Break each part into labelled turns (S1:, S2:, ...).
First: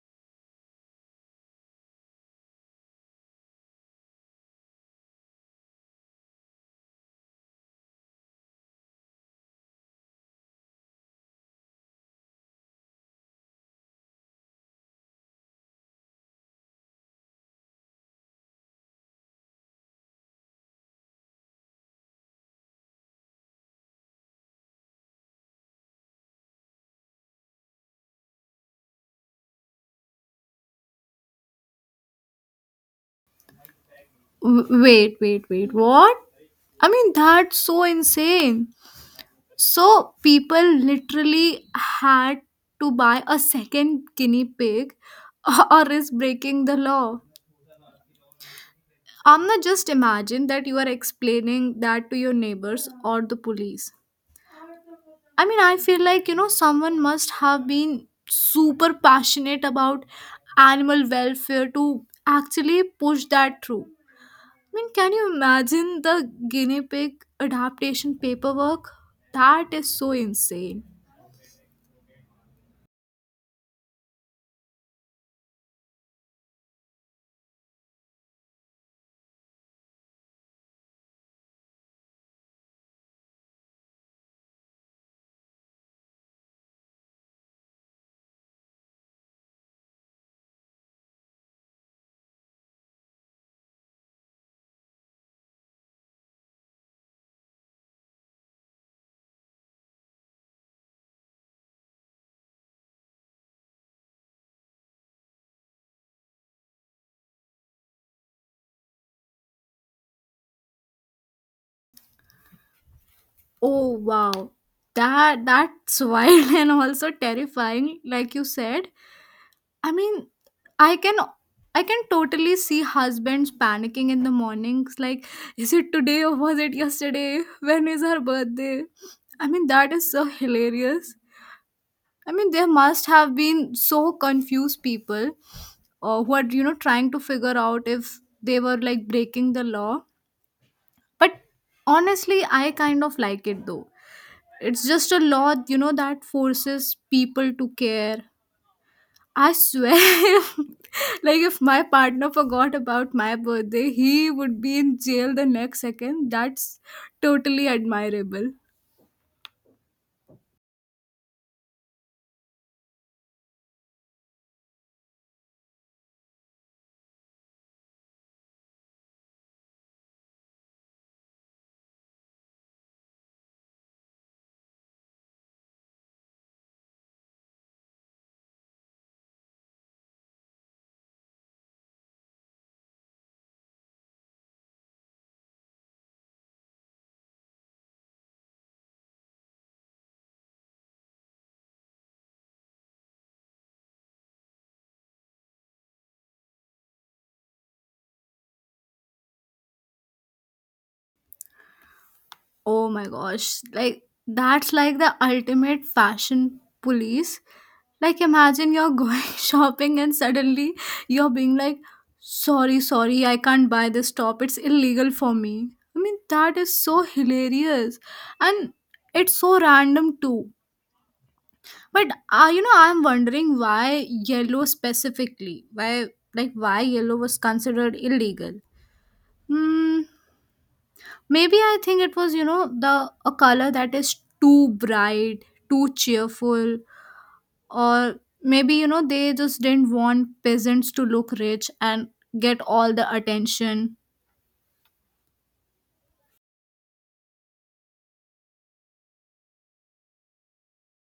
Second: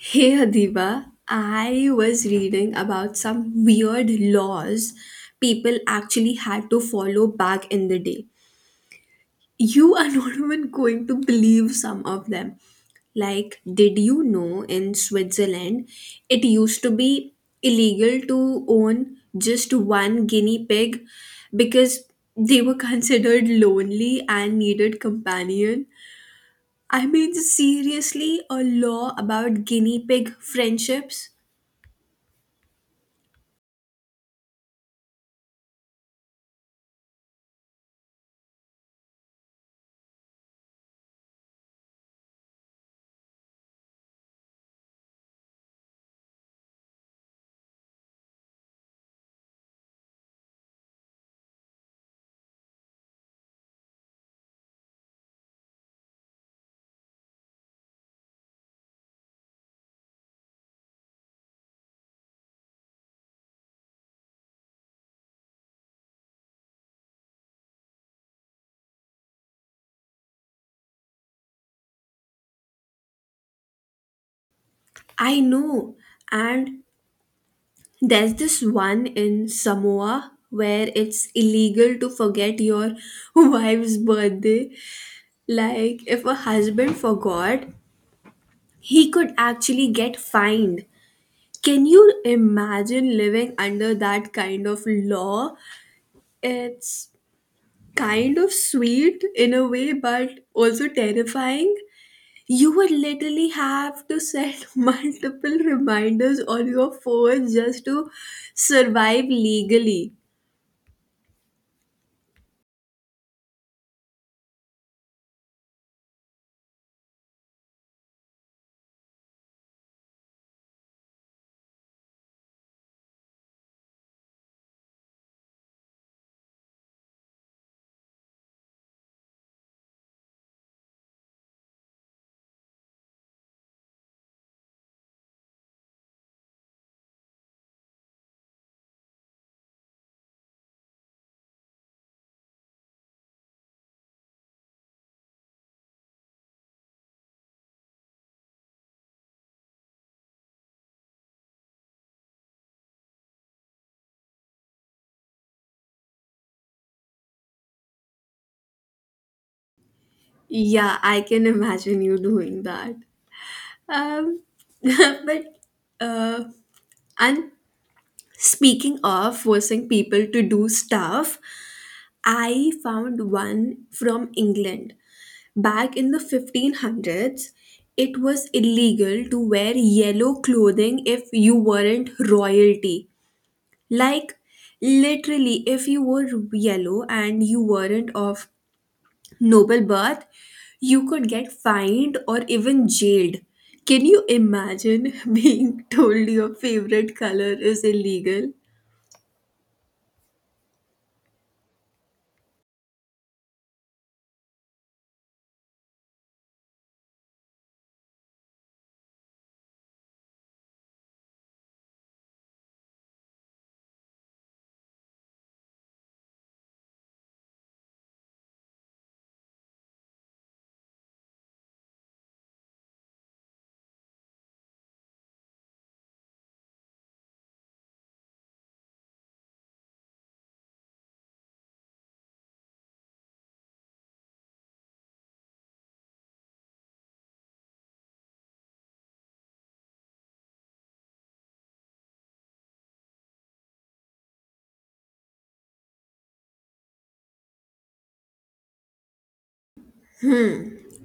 S1: Hey Adiba, I was reading about some weird laws people actually had to follow back in the day. You are not even going to believe some of them. Like, did you know in Switzerland it used to be illegal to own just one guinea pig because they were considered lonely and needed companion? I mean, seriously, a law about guinea pig friendships?
S2: Wait. What? I mean, that's so insane. So, people literally had to buy a second guinea pig or is breaking the law. Amna, just imagine that you are explaining that to your neighbors or the police. I mean, I feel like, someone must have been super passionate about animal welfare to actually push that through. I mean, can you imagine the guinea pig adaptation paperwork? That is so insane.
S1: I know. And there's this one in Samoa where it's illegal to forget your wife's birthday. Like, if a husband forgot, he could actually get fined. Can you imagine living under that kind of law? It's kind of sweet in a way, but also terrifying. You would literally have to set multiple reminders on your phone just to survive legally.
S2: Oh wow. That's wild and also terrifying, like you said. I mean, I can I can totally see husbands panicking in the mornings, like, is it today or was it yesterday? When is her birthday? I mean, that is so hilarious. I mean, there must have been so confused people who are, trying to figure out if they were like breaking the law. But honestly, I kind of like it though. It's just a law, that forces people to care. I swear, like if my partner forgot about my birthday, he would be in jail the next second. That's totally admirable.
S1: Yeah, I can imagine you doing that. Um, but uh, and speaking of forcing people to do stuff, I found one from England. Back in the 1500s, it was illegal to wear yellow clothing if you weren't royalty. Like, literally, if you were yellow and you weren't of noble birth, you could get fined or even jailed. Can you imagine being told your favorite color is illegal?
S2: Oh my gosh, like that's like the ultimate fashion police. Like imagine you're going shopping and suddenly you're being like, Sorry, I can't buy this top. It's illegal for me. I mean, that is so hilarious. And it's so random too. But you know, I'm wondering why yellow specifically. Why like why yellow was considered illegal? Hmm. Maybe I think it was, you know, the a color that is too bright, too cheerful, or maybe, you know, they just didn't want peasants to look rich and get all the attention.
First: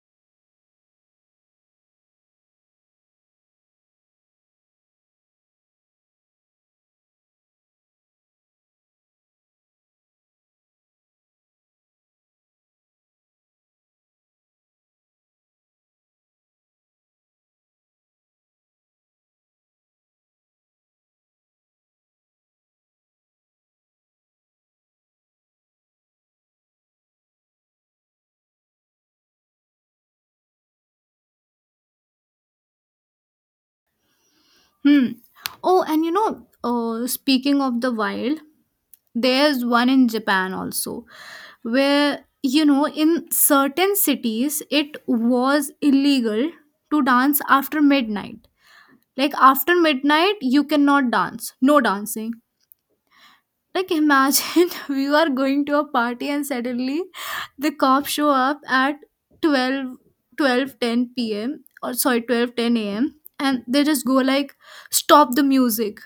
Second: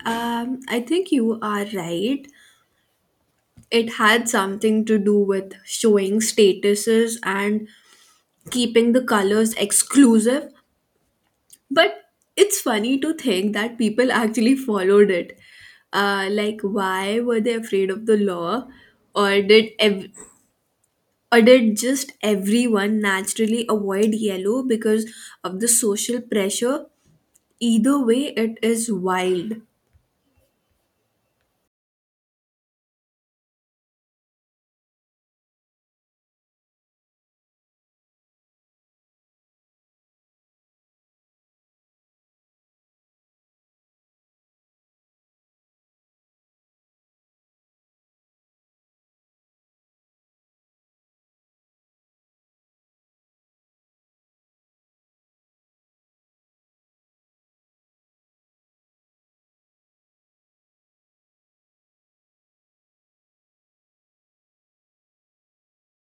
S1: I think you are right. It had something to do with showing statuses and keeping the colors exclusive. But it's funny to think that people actually followed it. Like, why were they afraid of the law, or did ev- or did just everyone naturally avoid yellow because of the social pressure? Either way, it is wild.
S2: Hmm. Oh, and you know, speaking of the wild, there's one in Japan also where you know in certain cities it was illegal to dance after midnight, like after midnight you cannot dance, no dancing. Like imagine we are going to a party and suddenly the cops show up at 12 12 p.m. or sorry 12:10 a.m., and they just go like stop the music.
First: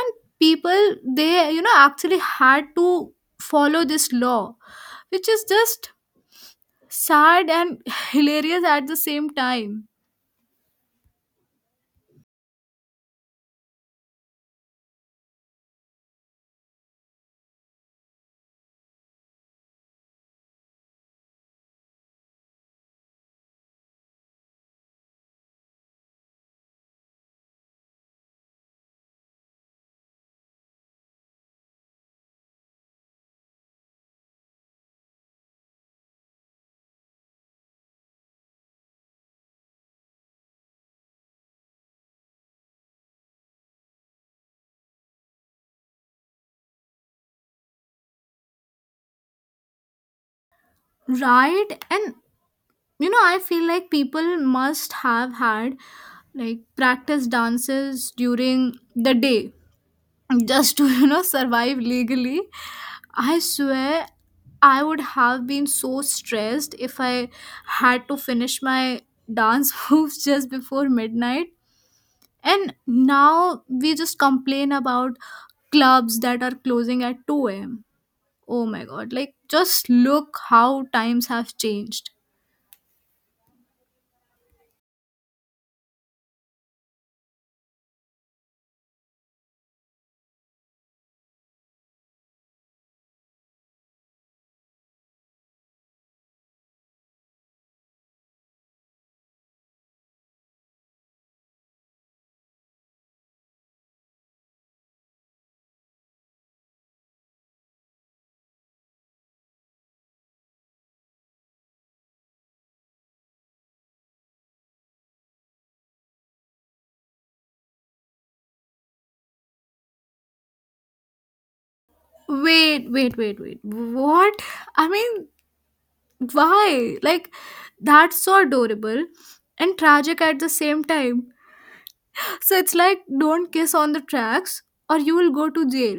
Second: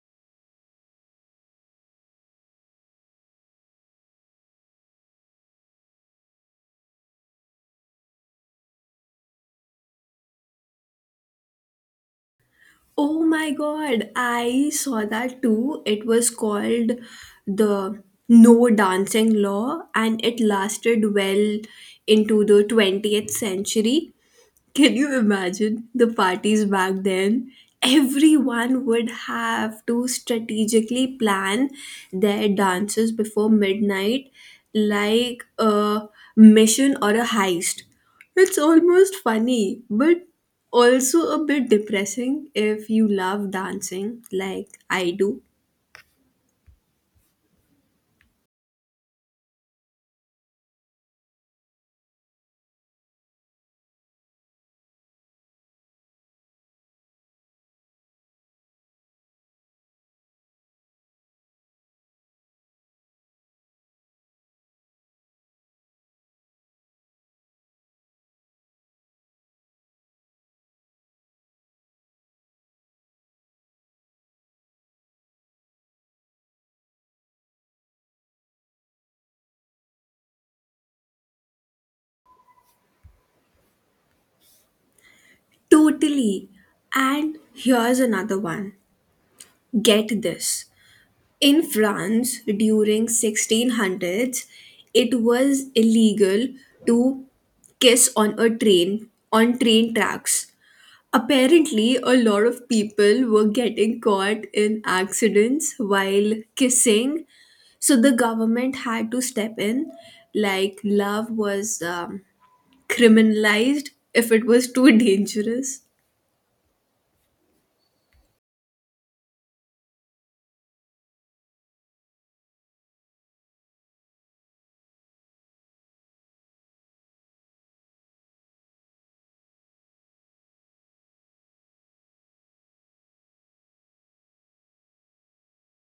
S2: And people, they you know actually had to follow this law, which is just sad and hilarious at the same time.
S1: Oh my god, I saw that too. It was called the no dancing law and it lasted well into the 20th century. Can you imagine the parties back then? Everyone would have to strategically plan their dances before midnight like a mission or a heist. It's almost funny, but also a bit depressing if you love dancing like I do.
S2: Right, and you know I feel like people must have had like practice dances during the day just to you know survive legally. I swear I would have been so stressed if I had to finish my dance moves just before midnight. And now we just complain about clubs that are closing at 2 a.m. Oh my god, like just look how times have changed.
S1: Totally. And here's another one. Get this. In France during 1600s, it was illegal to kiss on a train on train tracks. Apparently, a lot of people were getting caught in accidents while kissing, so the government had to step in. Like love was criminalized if it was too dangerous.
S2: Wait, what? I mean, why like that's so adorable and tragic at the same time. So it's like, don't kiss on the tracks or you will go to jail.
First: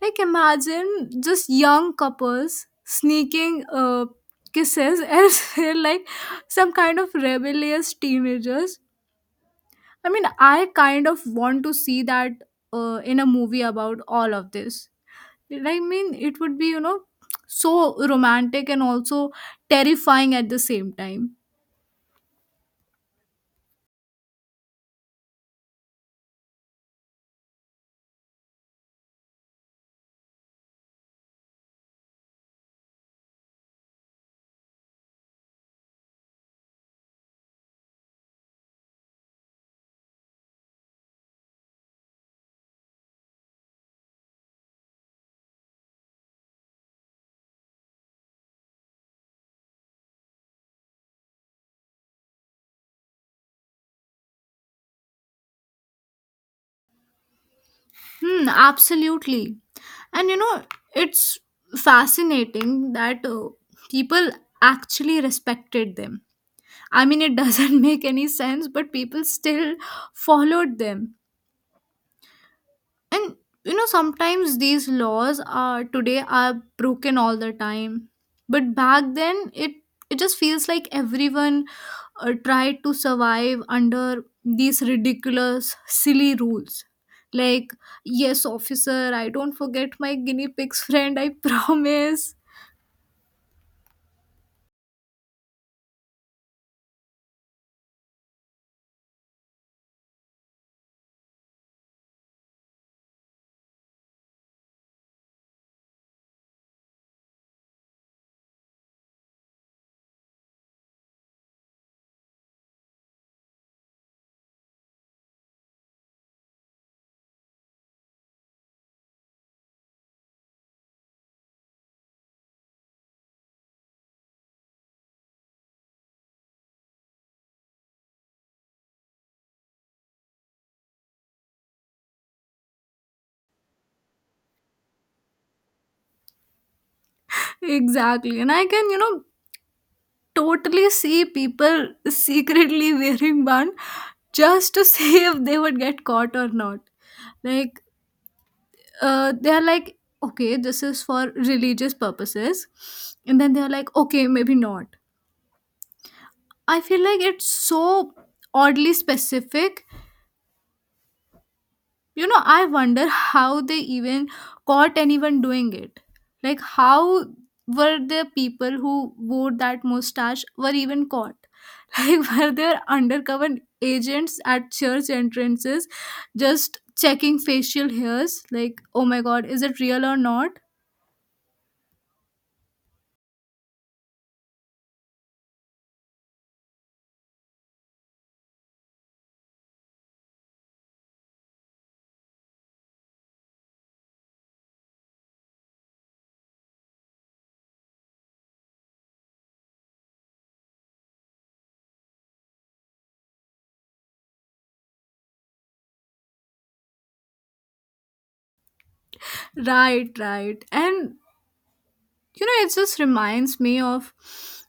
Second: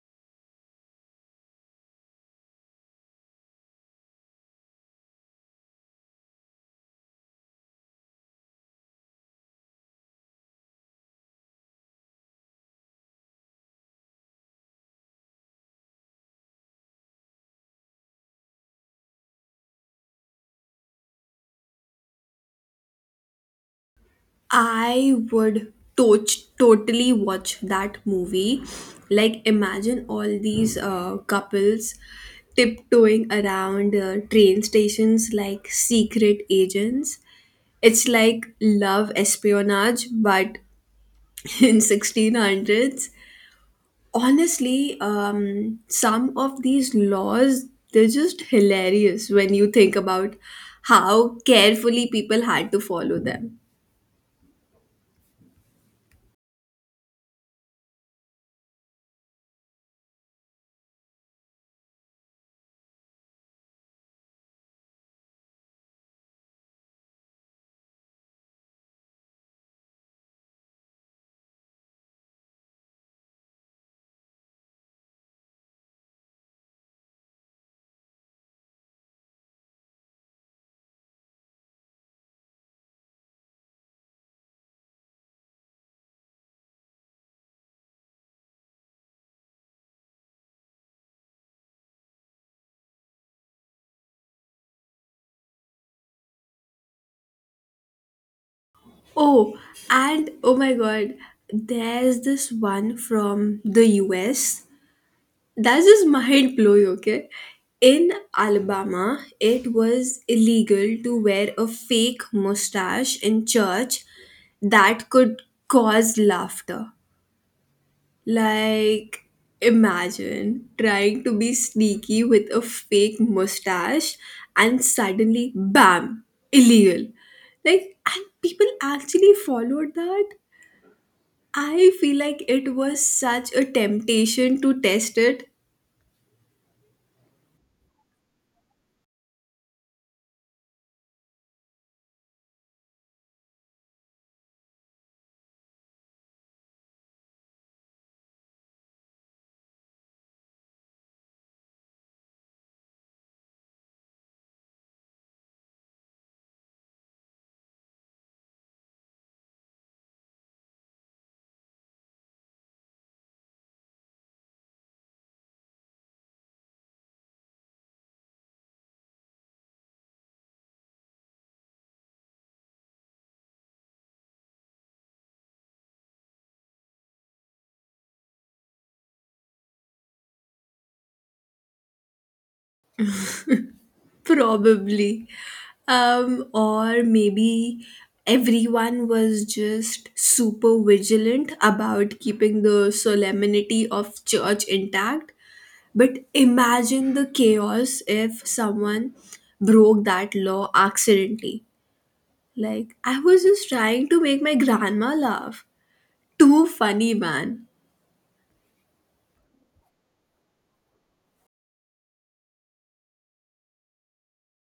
S2: Like, imagine just young couples sneaking kisses as they're like some kind of rebellious teenagers. I mean, I kind of want to see that in a movie about all of this. Like, I mean, it would be, you know, so romantic and also terrifying at the same time.
S1: I would totally watch that movie. Like, imagine all these couples tiptoeing around train stations like secret agents. It's like love espionage, but in 1600s. Honestly, some of these laws, they're just hilarious when you think about how carefully people had to follow them.
S2: Hmm, absolutely. And you know, it's fascinating that people actually respected them. I mean, it doesn't make any sense, but people still followed them. And you know, sometimes these laws are today are broken all the time, but back then it just feels like everyone tried to survive under these ridiculous, silly rules. Like, yes, officer, I don't forget my guinea pigs friend. I promise.
S1: Oh, and oh my god, there's this one from the US. That's just mind blowing, okay? In Alabama, it was illegal to wear a fake mustache in church that could cause laughter. Like, imagine trying to be sneaky with a fake mustache and suddenly, bam, illegal. Like, and people actually followed that. I feel like it was such a temptation to test it,
S2: Exactly. And I can, you know, totally see people secretly wearing one just to see if they would get caught or not. Like, they are like, okay, this is for religious purposes. And then they're like, okay, maybe not. I feel like it's so oddly specific. You know, I wonder how they even caught anyone doing it. Like, how were the people who wore that mustache were even caught? Like were there undercover agents at church entrances just checking facial hairs like oh my god is it real or not.
S1: probably. Or maybe everyone was just super vigilant about keeping the solemnity of church intact. But imagine the chaos if someone broke that law accidentally. Like, I was just trying to make my grandma laugh. Too funny, man.
S2: Right, and you know it just reminds me of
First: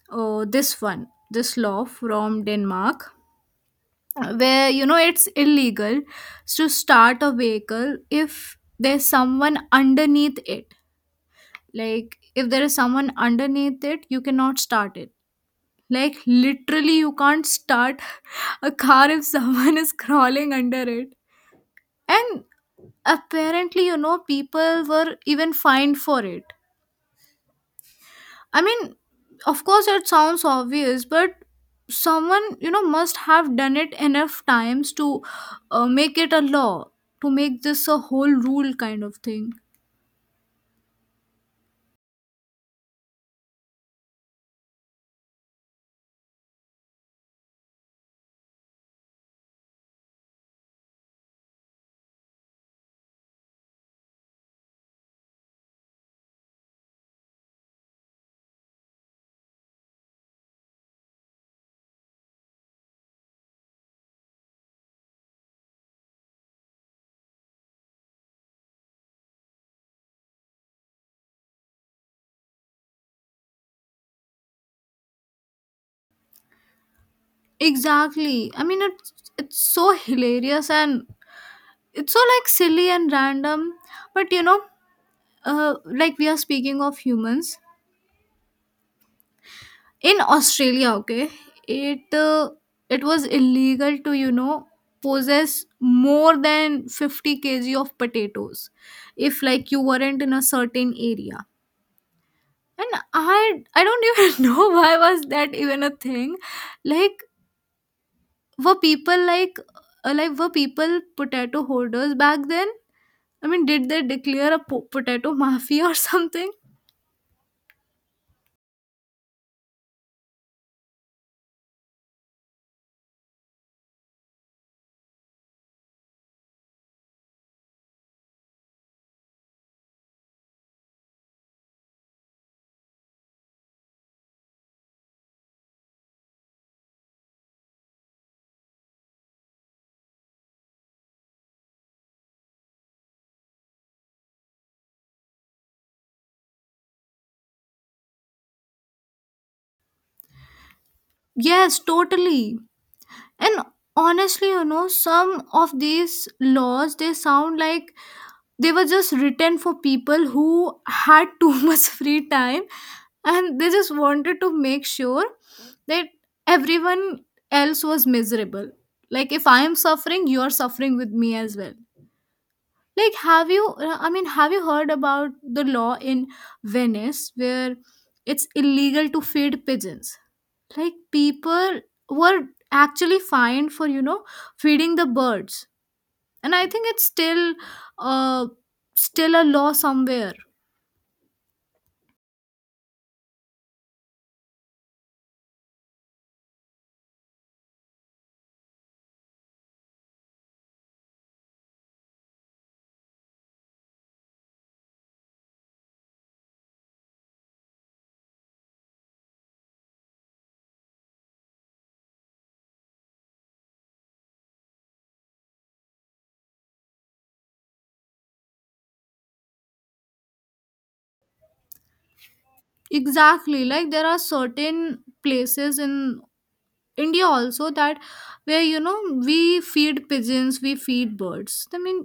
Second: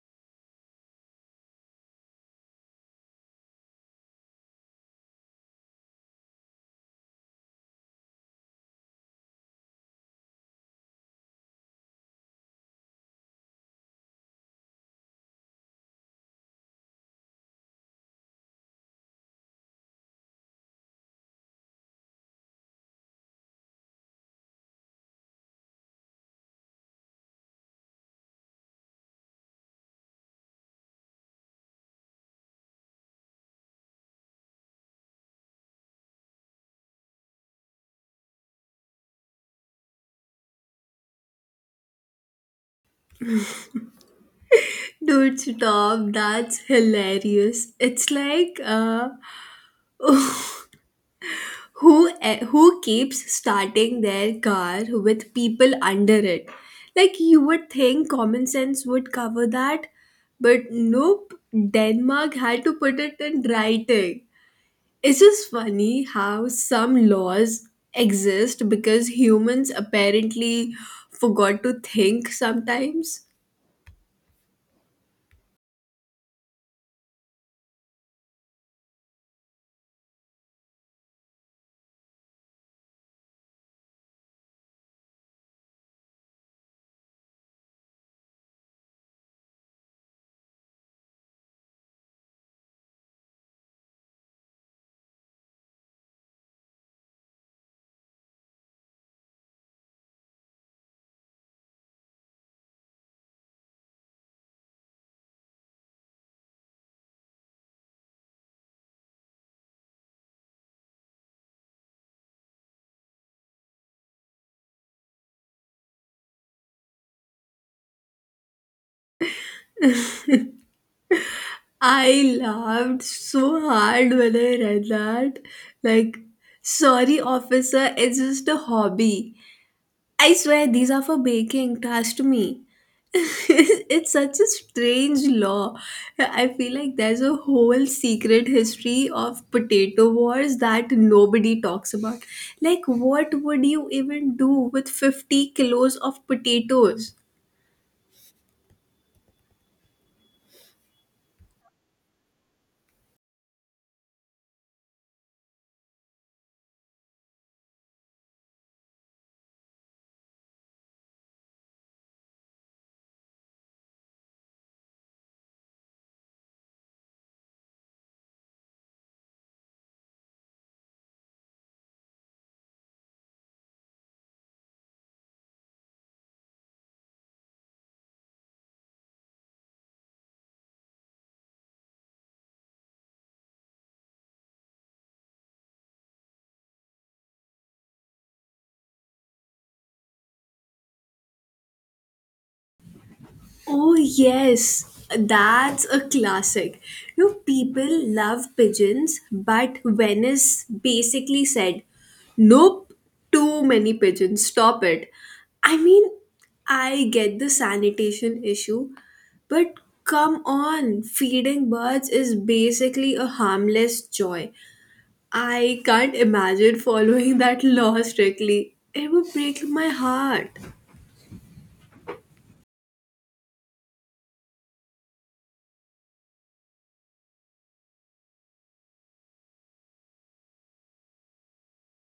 S2: oh this one, this law from Denmark, where you know it's illegal to start a vehicle if there's someone underneath it. Like if there is someone underneath it you cannot start it. Like literally you can't start a car if someone is crawling under it. And apparently, you know, people were even fined for it. I mean, of course it sounds obvious, but someone, you know, must have done it enough times to make it a law, to make this a whole rule kind of thing.
S1: Dude, stop! That's hilarious. It's like who keeps starting their car with people under it? Like you would think common sense would cover that, but nope. Denmark had to put it in writing. It's just funny how some laws exist because humans apparently forgot to think sometimes.
S2: Exactly. I mean, it's so hilarious and it's so like silly and random, but you know like we are speaking of humans in Australia, okay, it uh, it was illegal to you know possess more than 50 kg of potatoes if like you weren't in a certain area. And I don't even know why was that even a thing. Like were people like were people potato holders back then? I mean did they declare a potato mafia or something?
S1: I laughed so hard when I read that. Like, sorry, officer, it's just a hobby. I swear these are for baking, trust me. It's such a strange law. I feel like there's a whole secret history of potato wars that nobody talks about. Like, what would you even do with 50 kilos of potatoes?
S2: Yes, totally. And honestly, you know, some of these laws they sound like they were just written for people who had too much free time and they just wanted to make sure that everyone else was miserable. Like if I am suffering, you are suffering with me as well. Like have you I mean have you heard about the law in Venice where it's illegal to feed pigeons? Like people were actually fined for you know feeding the birds, and I think it's still uh still a law somewhere.
S1: Oh, yes, that's a classic. You know, people love pigeons, but Venice basically said, nope, too many pigeons, stop it. I mean, I get the sanitation issue, but come on, feeding birds is basically a harmless joy. I can't imagine following that law strictly. It would break my heart.
S2: Exactly, like there are certain places in India also that where you know we feed pigeons, we feed birds. I mean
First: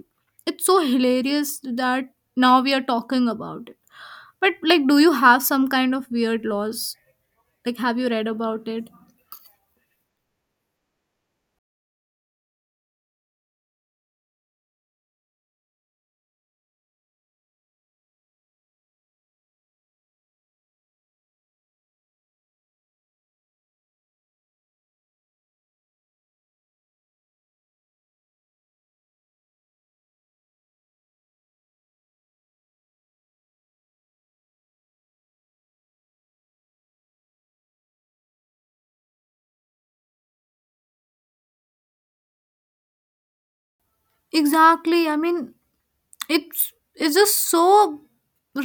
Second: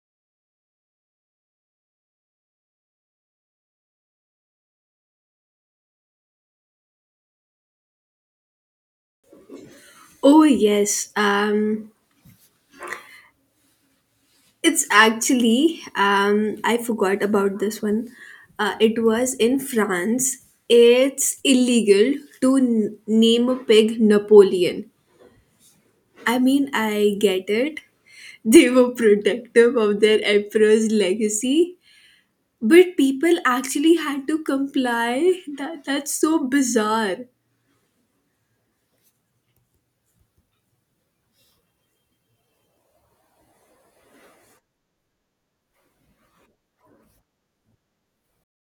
S2: it's so hilarious that now we are talking about it. But like do you have some kind of weird laws, like have you read about it?
S1: Oh yes, it's actually, I forgot about this one. It was in France. It's illegal to name a pig Napoleon. I mean, I get it. They were protective of their emperor's legacy, but people actually had to comply. That's so bizarre.
S2: Exactly. I mean it's just so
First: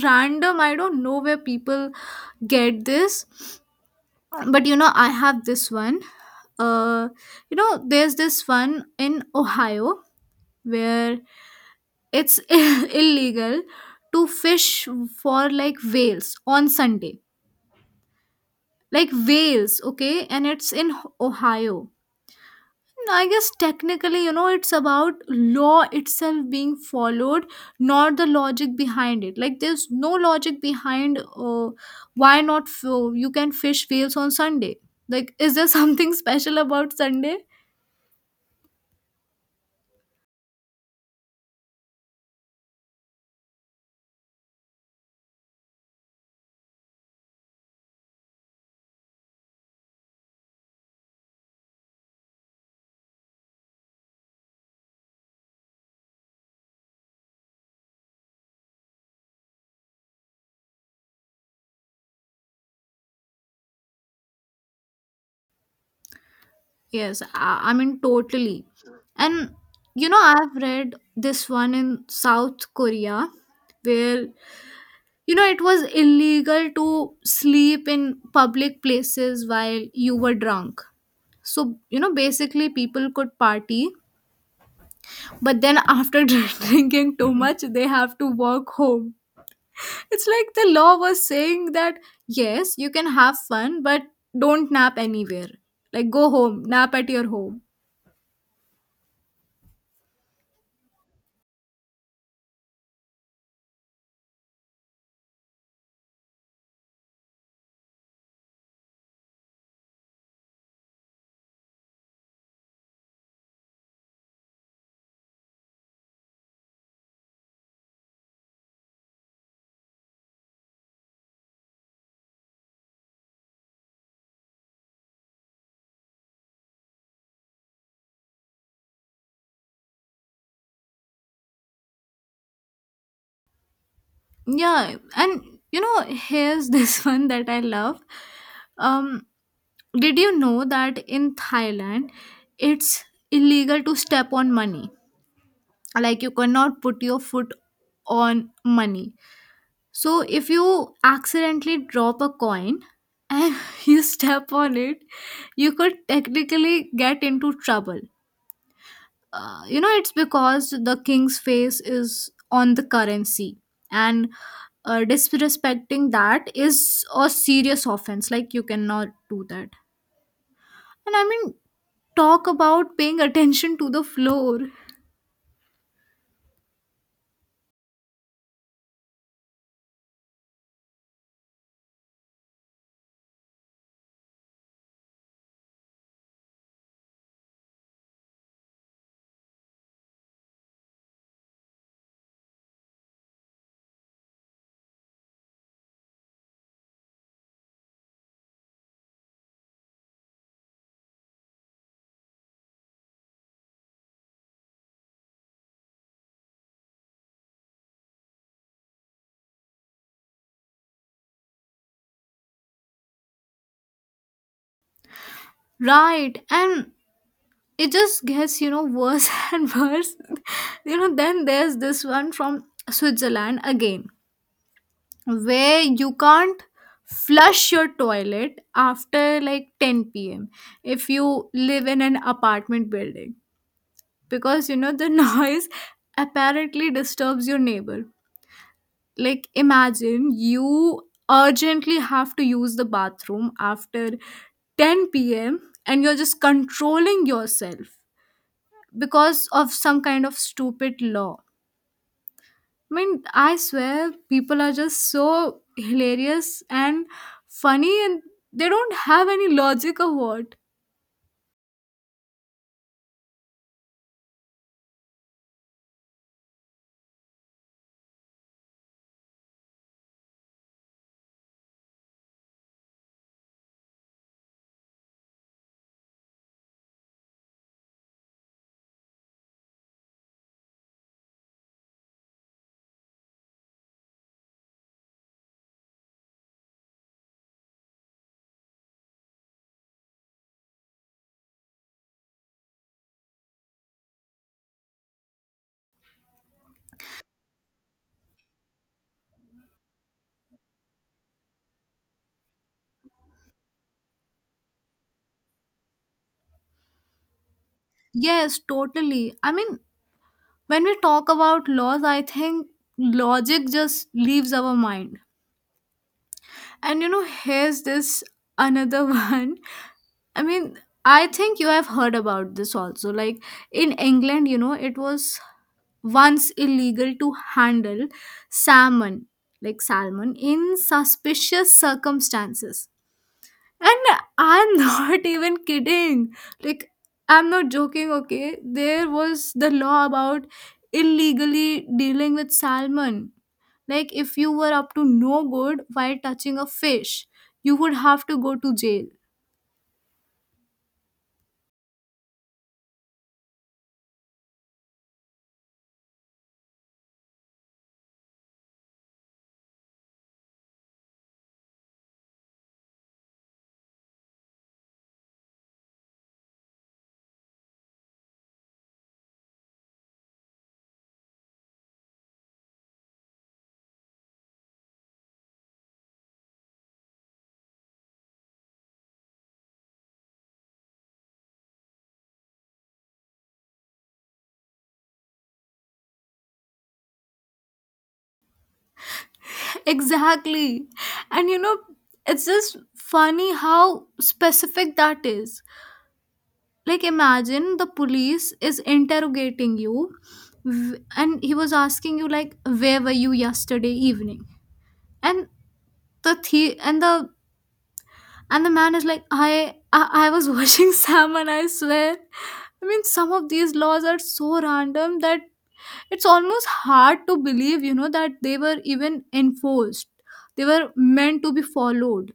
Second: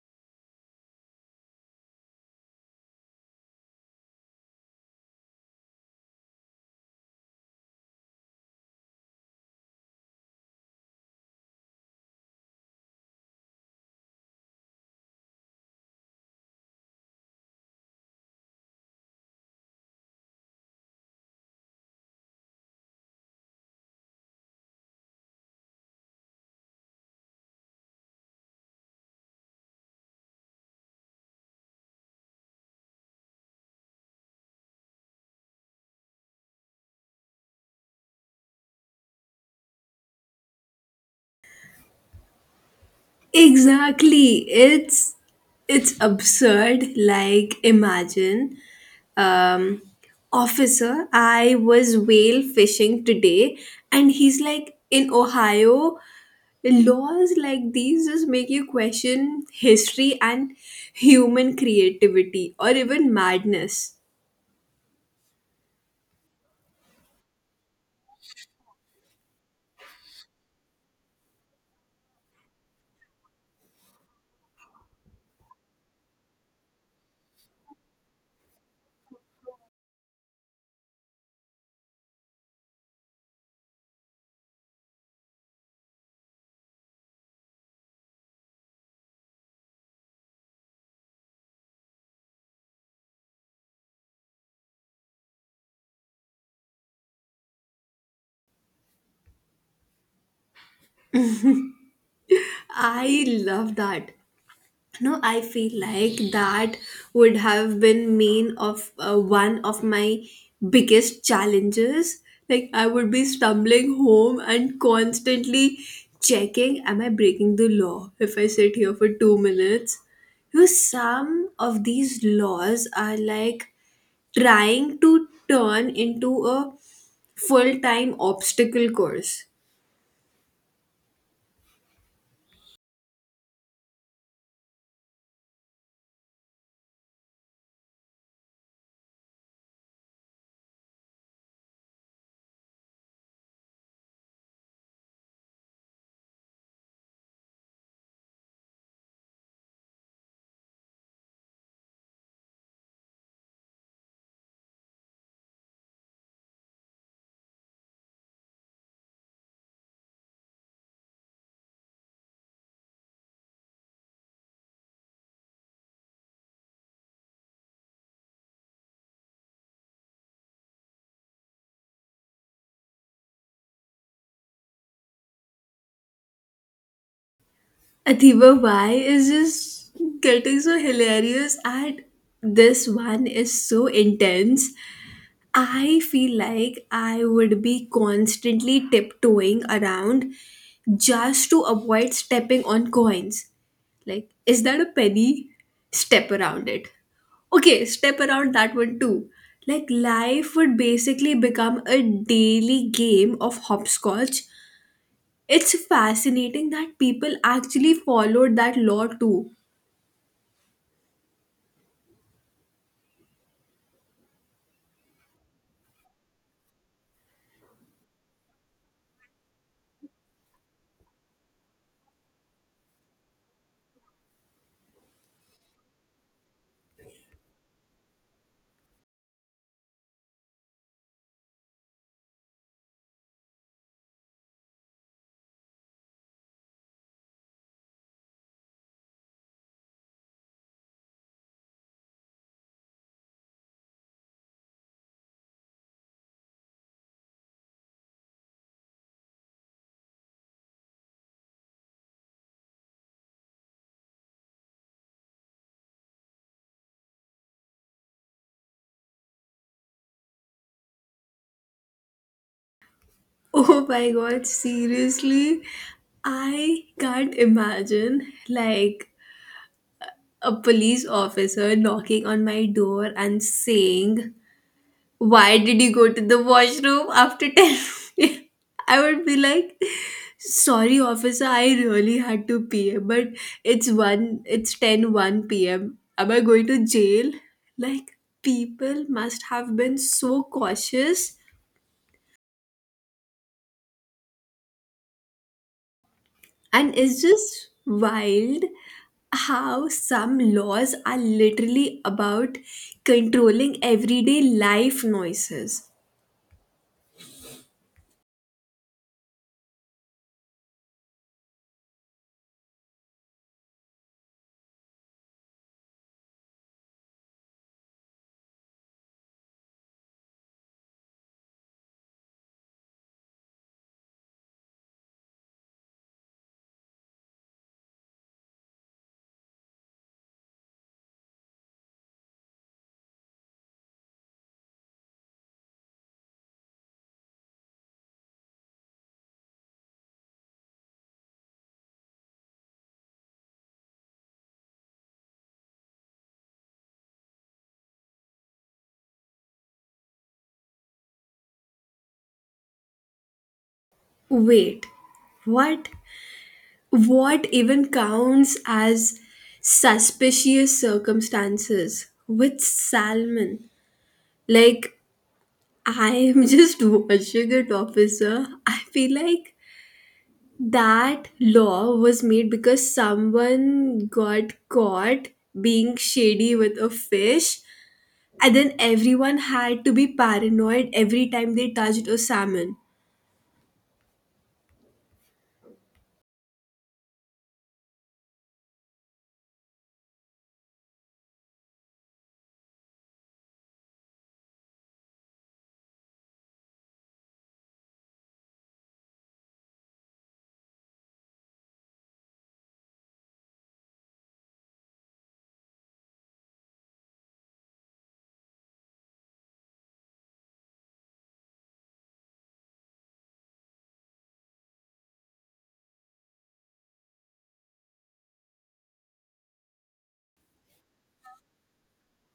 S2: random, I don't know where people get this. But you know I have this one uh you know there's this one in Ohio where it's illegal to fish for like whales on Sunday, like whales, okay, and it's in Ohio. No, I guess technically, you know, it's about law itself being followed, not the logic behind it. Like, there's no logic behind why not f- you can fish whales on Sunday. Like, is there something special about Sunday?
S1: Exactly. It's it's absurd. Like, imagine um, officer, I was whale fishing today, and he's like, in Ohio, laws like these just make you question history and human creativity or even madness.
S2: Yes, I mean, totally. And, you know, I've read this one in South Korea where you know it was illegal to sleep in public places while you were drunk. So you know basically people could party but then after drinking too Mhm. much they have to walk home. It's like the law was saying that yes you can have fun but don't nap anywhere, like go home, nap at your home.
S1: I love that. No, I feel like that would have been main of one of my biggest challenges. Like, I would be stumbling home and constantly checking, am I breaking the law if I sit here for 2 minutes? Because some of these laws are like trying to turn into a full-time obstacle course.
S2: Yeah, and you know here's this one that I love. Um, did you know that in Thailand it's illegal to step on money? Like you cannot put your foot on money. So if you accidentally drop a coin and you step on it, you could technically get into trouble. You know, it's because the king's face is on the currency and disrespecting that is a serious offense. Like you cannot do that. And I mean, talk about paying attention to the floor.
S1: Adiba Bai is just getting so hilarious and this one is so intense. I feel like I would be constantly tiptoeing around just to avoid stepping on coins. Like, is that a penny? Step around it. Okay, step around that one too. Like, life would basically become a daily game of hopscotch. It's fascinating that people actually followed that law too.
S2: Right. And it just gets, you know, worse and worse. You know, then there's this one from Switzerland again, where you can't flush your toilet after like 10 p.m. if you live in an apartment building because, you know, the noise apparently disturbs your neighbor. Like imagine you urgently have to use the bathroom after 10 p.m. and you're just controlling yourself because of some kind of stupid law. I mean, I swear people are just so hilarious and funny and they don't have any logic of what.
S1: Oh my god, seriously? I can't imagine like a police officer knocking on my door and saying, why did you go to the washroom after 10? I would be like, sorry, officer, I really had to pee, but it's ten one p.m. Am I going to jail? Like, people must have been so cautious. And it's just wild how some laws are literally about controlling everyday life noises.
S2: Yes, totally. I mean, when we talk about laws, I think logic just leaves our mind. And you know, here's this another one. I mean, I think you have heard about this also. Like in England, you know, it was once illegal to handle salmon, like salmon, in suspicious circumstances. And I'm not even kidding. Like, I'm not joking, okay? There was the law about illegally dealing with salmon. Like if you were up to no good while touching a fish, you would have to go to jail.
S1: Wait, what? What even counts as suspicious circumstances with salmon? Like, I am just watching it, officer. I feel like that law was made because someone got caught being shady with a fish, and then everyone had to be paranoid every time they touched a salmon.
S2: Exactly. And you know, it's just funny how specific that is. Like imagine the police is interrogating you and he was asking you like where were you yesterday evening? And the- and the And the man is like, I was watching salmon, I swear. I mean, some of these laws are so random that it's almost hard to believe, you know, that they were even enforced. They were meant to be followed.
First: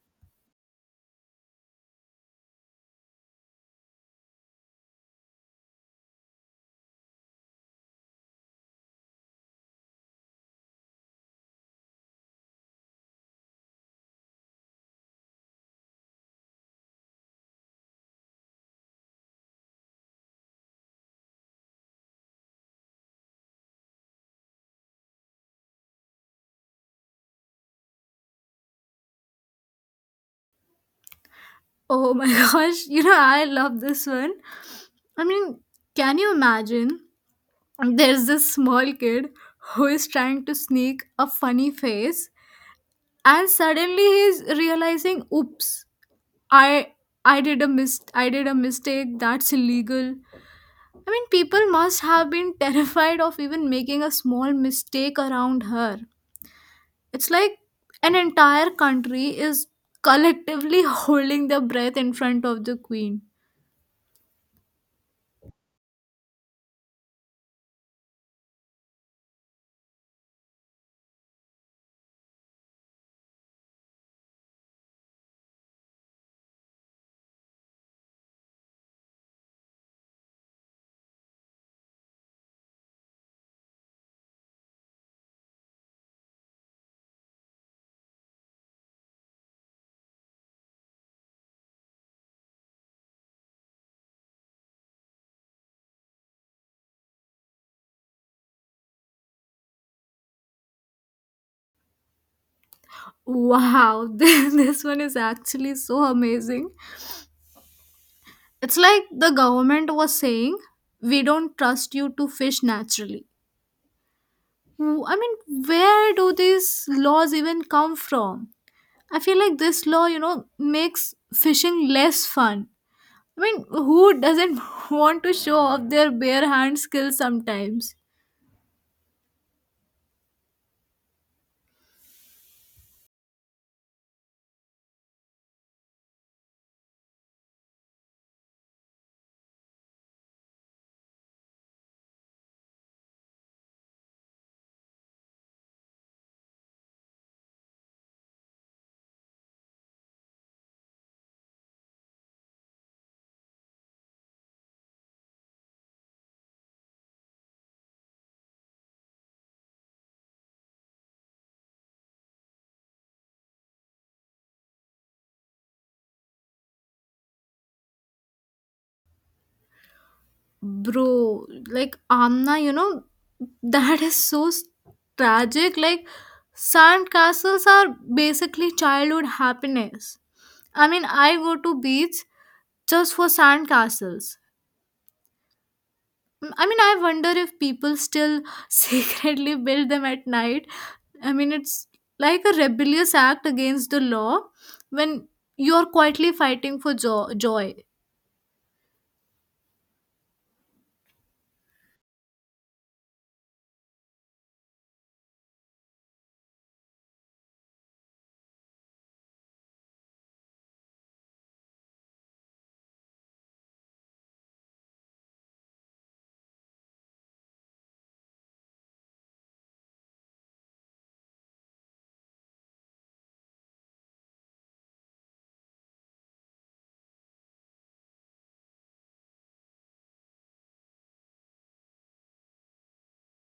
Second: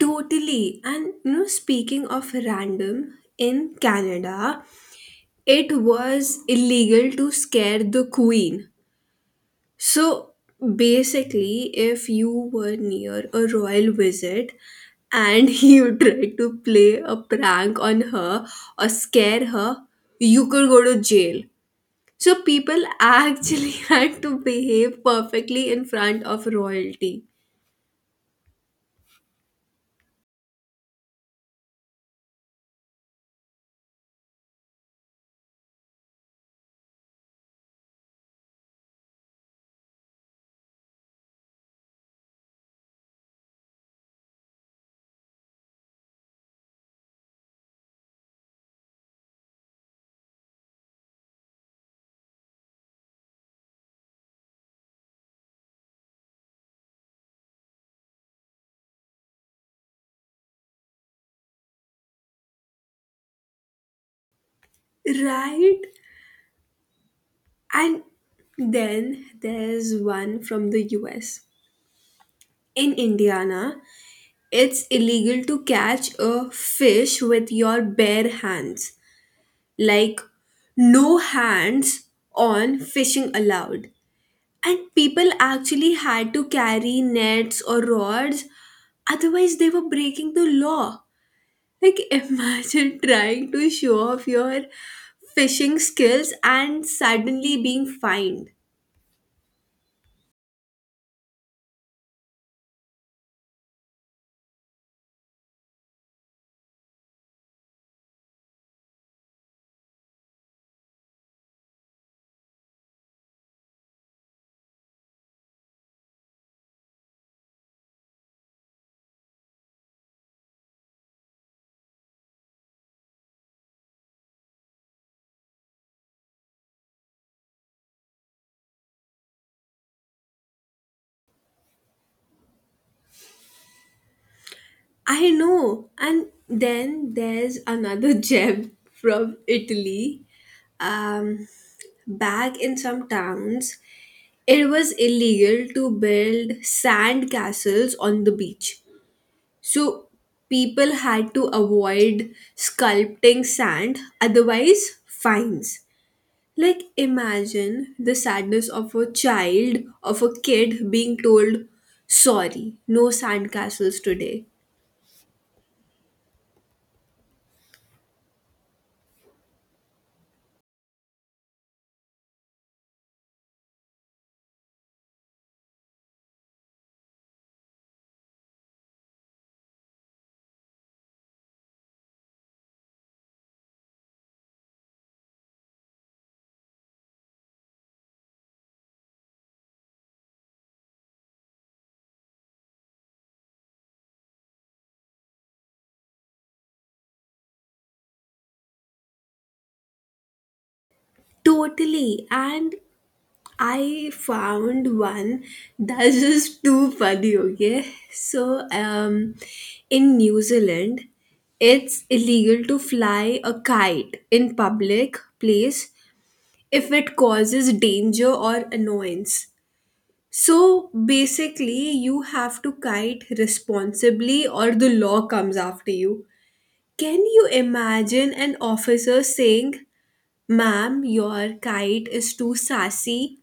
S1: Totally. And you know, speaking of random, in Canada, it was illegal to scare the queen. So basically, if you were near a royal visit and you tried to play a prank on her or scare her, you could go to jail. So people actually had to behave perfectly in front of royalty.
S2: Oh my gosh, you know, I love this one. I mean, can you imagine? There's this small kid who is trying to sneak a funny face, and suddenly he's realizing, oops, I I did a mistake, that's illegal. I mean people must have been terrified of even making a small mistake around her. It's like an entire country is collectively holding their breath in front of the queen.
S1: Right? And then there's one from the US in Indiana. It's illegal to catch a fish with your bare hands. Like, no hands on fishing allowed. And people actually had to carry nets or rods, otherwise, they were breaking the law. Like, imagine trying to show off your fishing skills and suddenly being fined.
S2: Wow, this one is actually so amazing. It's like the government was saying, we don't trust you to fish naturally. I mean, where do these laws even come from? I feel like this law, you know, makes fishing less fun. I mean, who doesn't want to show off their bare hand skills sometimes?
S1: I know. And then there's another gem from Italy. Um, Back in some towns, it was illegal to build sand castles on the beach. So people had to avoid sculpting sand, otherwise, fines. Like, imagine the sadness of a child, of a kid being told, sorry, no sand castles today.
S2: Bro, like Amna, you know, that is so tragic. Like, sand castles are basically childhood happiness. I mean, I go to beach just for sand castles. Mm, I mean, I wonder if people still secretly build them at night. I mean, it's like a rebellious act against the law when you're quietly fighting for joy.
S1: Totally. And I found one that's just too funny, okay? So, in New Zealand, it's illegal to fly a kite in public place if it causes danger or annoyance. So, basically, you have to kite responsibly or the law comes after you. Can you imagine an officer saying, ma'am, your kite is too sassy?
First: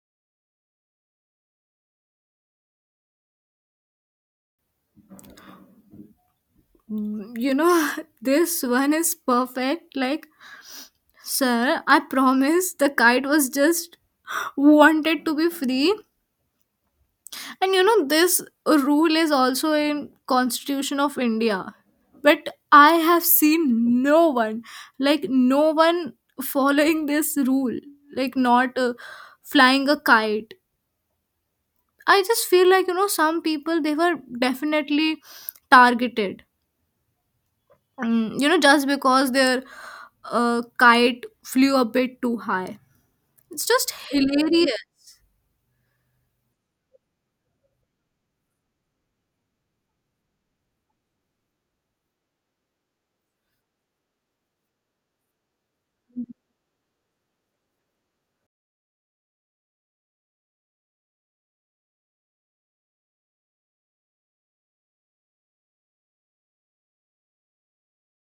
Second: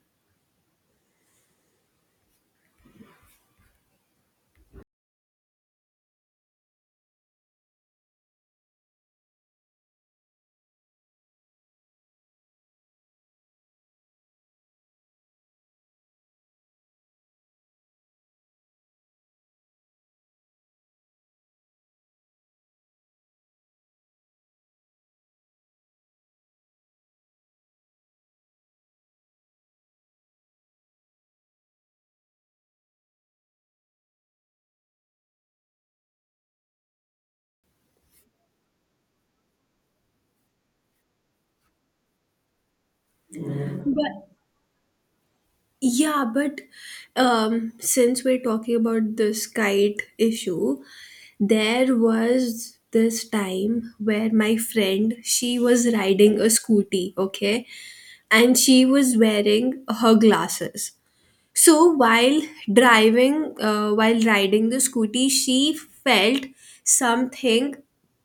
S2: Mm. You know, this one is perfect. Like, sir, I promise the kite was just wanted to be free. And you know, this rule is also in Constitution of India. But I have seen no one, like no one following this rule, like not flying a kite. I just feel like, you know, some people, they were definitely targeted. Mm, you know, just because their kite flew a bit too high. It's just
S1: But
S2: hilarious.
S1: Yeah, but since we're talking about this kite issue, there was this time where my friend she was riding a scooty, okay, and she was wearing her glasses. So while riding the scooty, she felt something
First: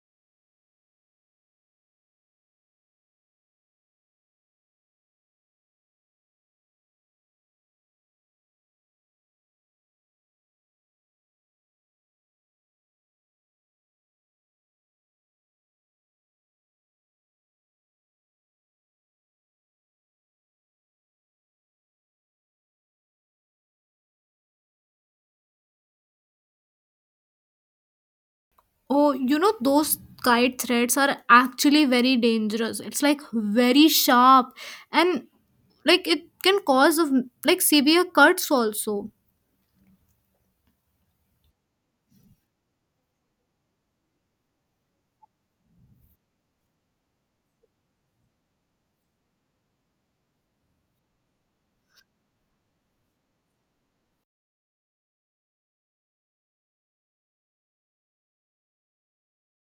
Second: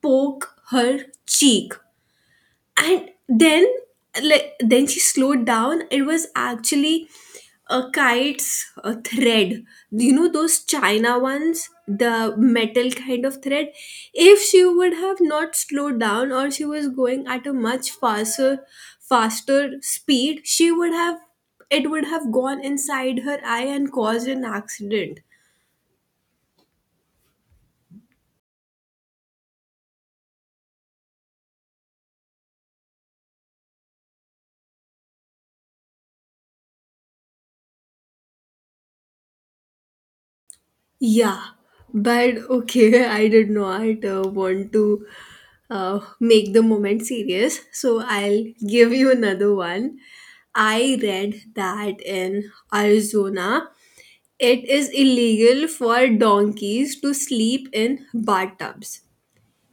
S1: poke her cheek, and then like then she slowed down. It was actually a kite's a thread, you know those china ones, the metal kind of thread. If she would have not slowed down or she was going at a much faster speed, she would have, it would have gone inside her eye and caused an accident.
S2: Oh, you know, those kite threads are actually very dangerous. It's like very sharp and like it can cause of like severe cuts also.
S1: Yeah, but okay, I did not want to make the moment serious, so I'll give you another one. I read that in Arizona, it is illegal for donkeys to sleep in bathtubs.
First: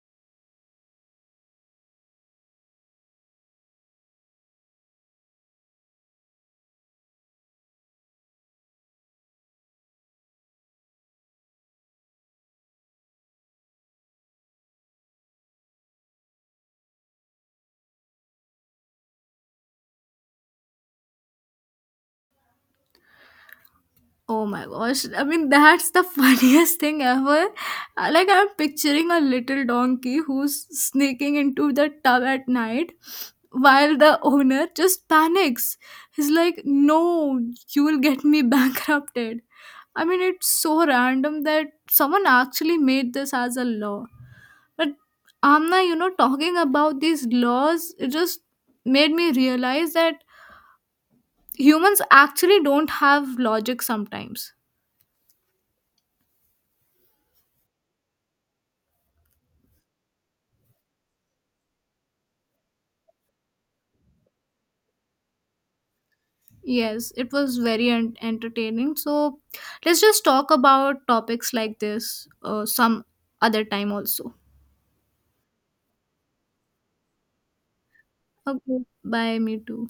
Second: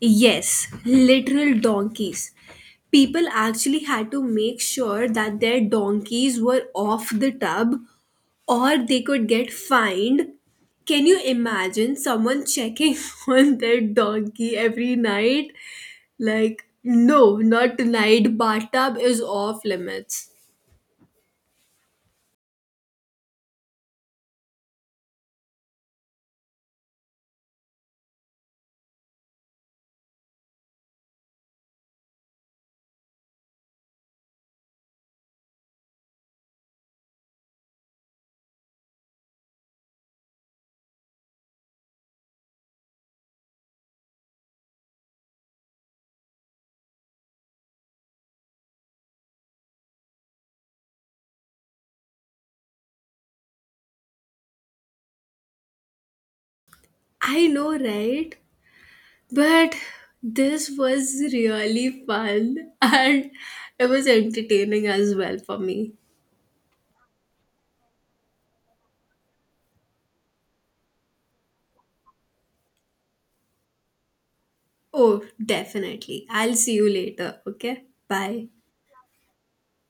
S1: Yes, literal donkeys. People actually had to make sure that their donkeys were off the tub or they could get fined. Can you imagine someone checking on their donkey every night? Like, no, not tonight. Bathtub is off limits.
S2: Oh my gosh. I mean, that's the funniest thing ever. Like I'm picturing a little donkey who's sneaking into the tub at night while the owner just panics. He's like, "No, you will get me bankrupted." I mean, it's so random that someone actually made this as a law. But Amna, you know, talking about these laws, it just made me realize that humans actually don't have logic sometimes.
S1: I know, right? But this was really fun and it was entertaining as well for me.
S2: Yes, it was very entertaining. So let's just talk about topics like this some other time also.
S1: Oh, definitely. I'll see you later. Okay? Bye.
S2: Okay, bye, me too.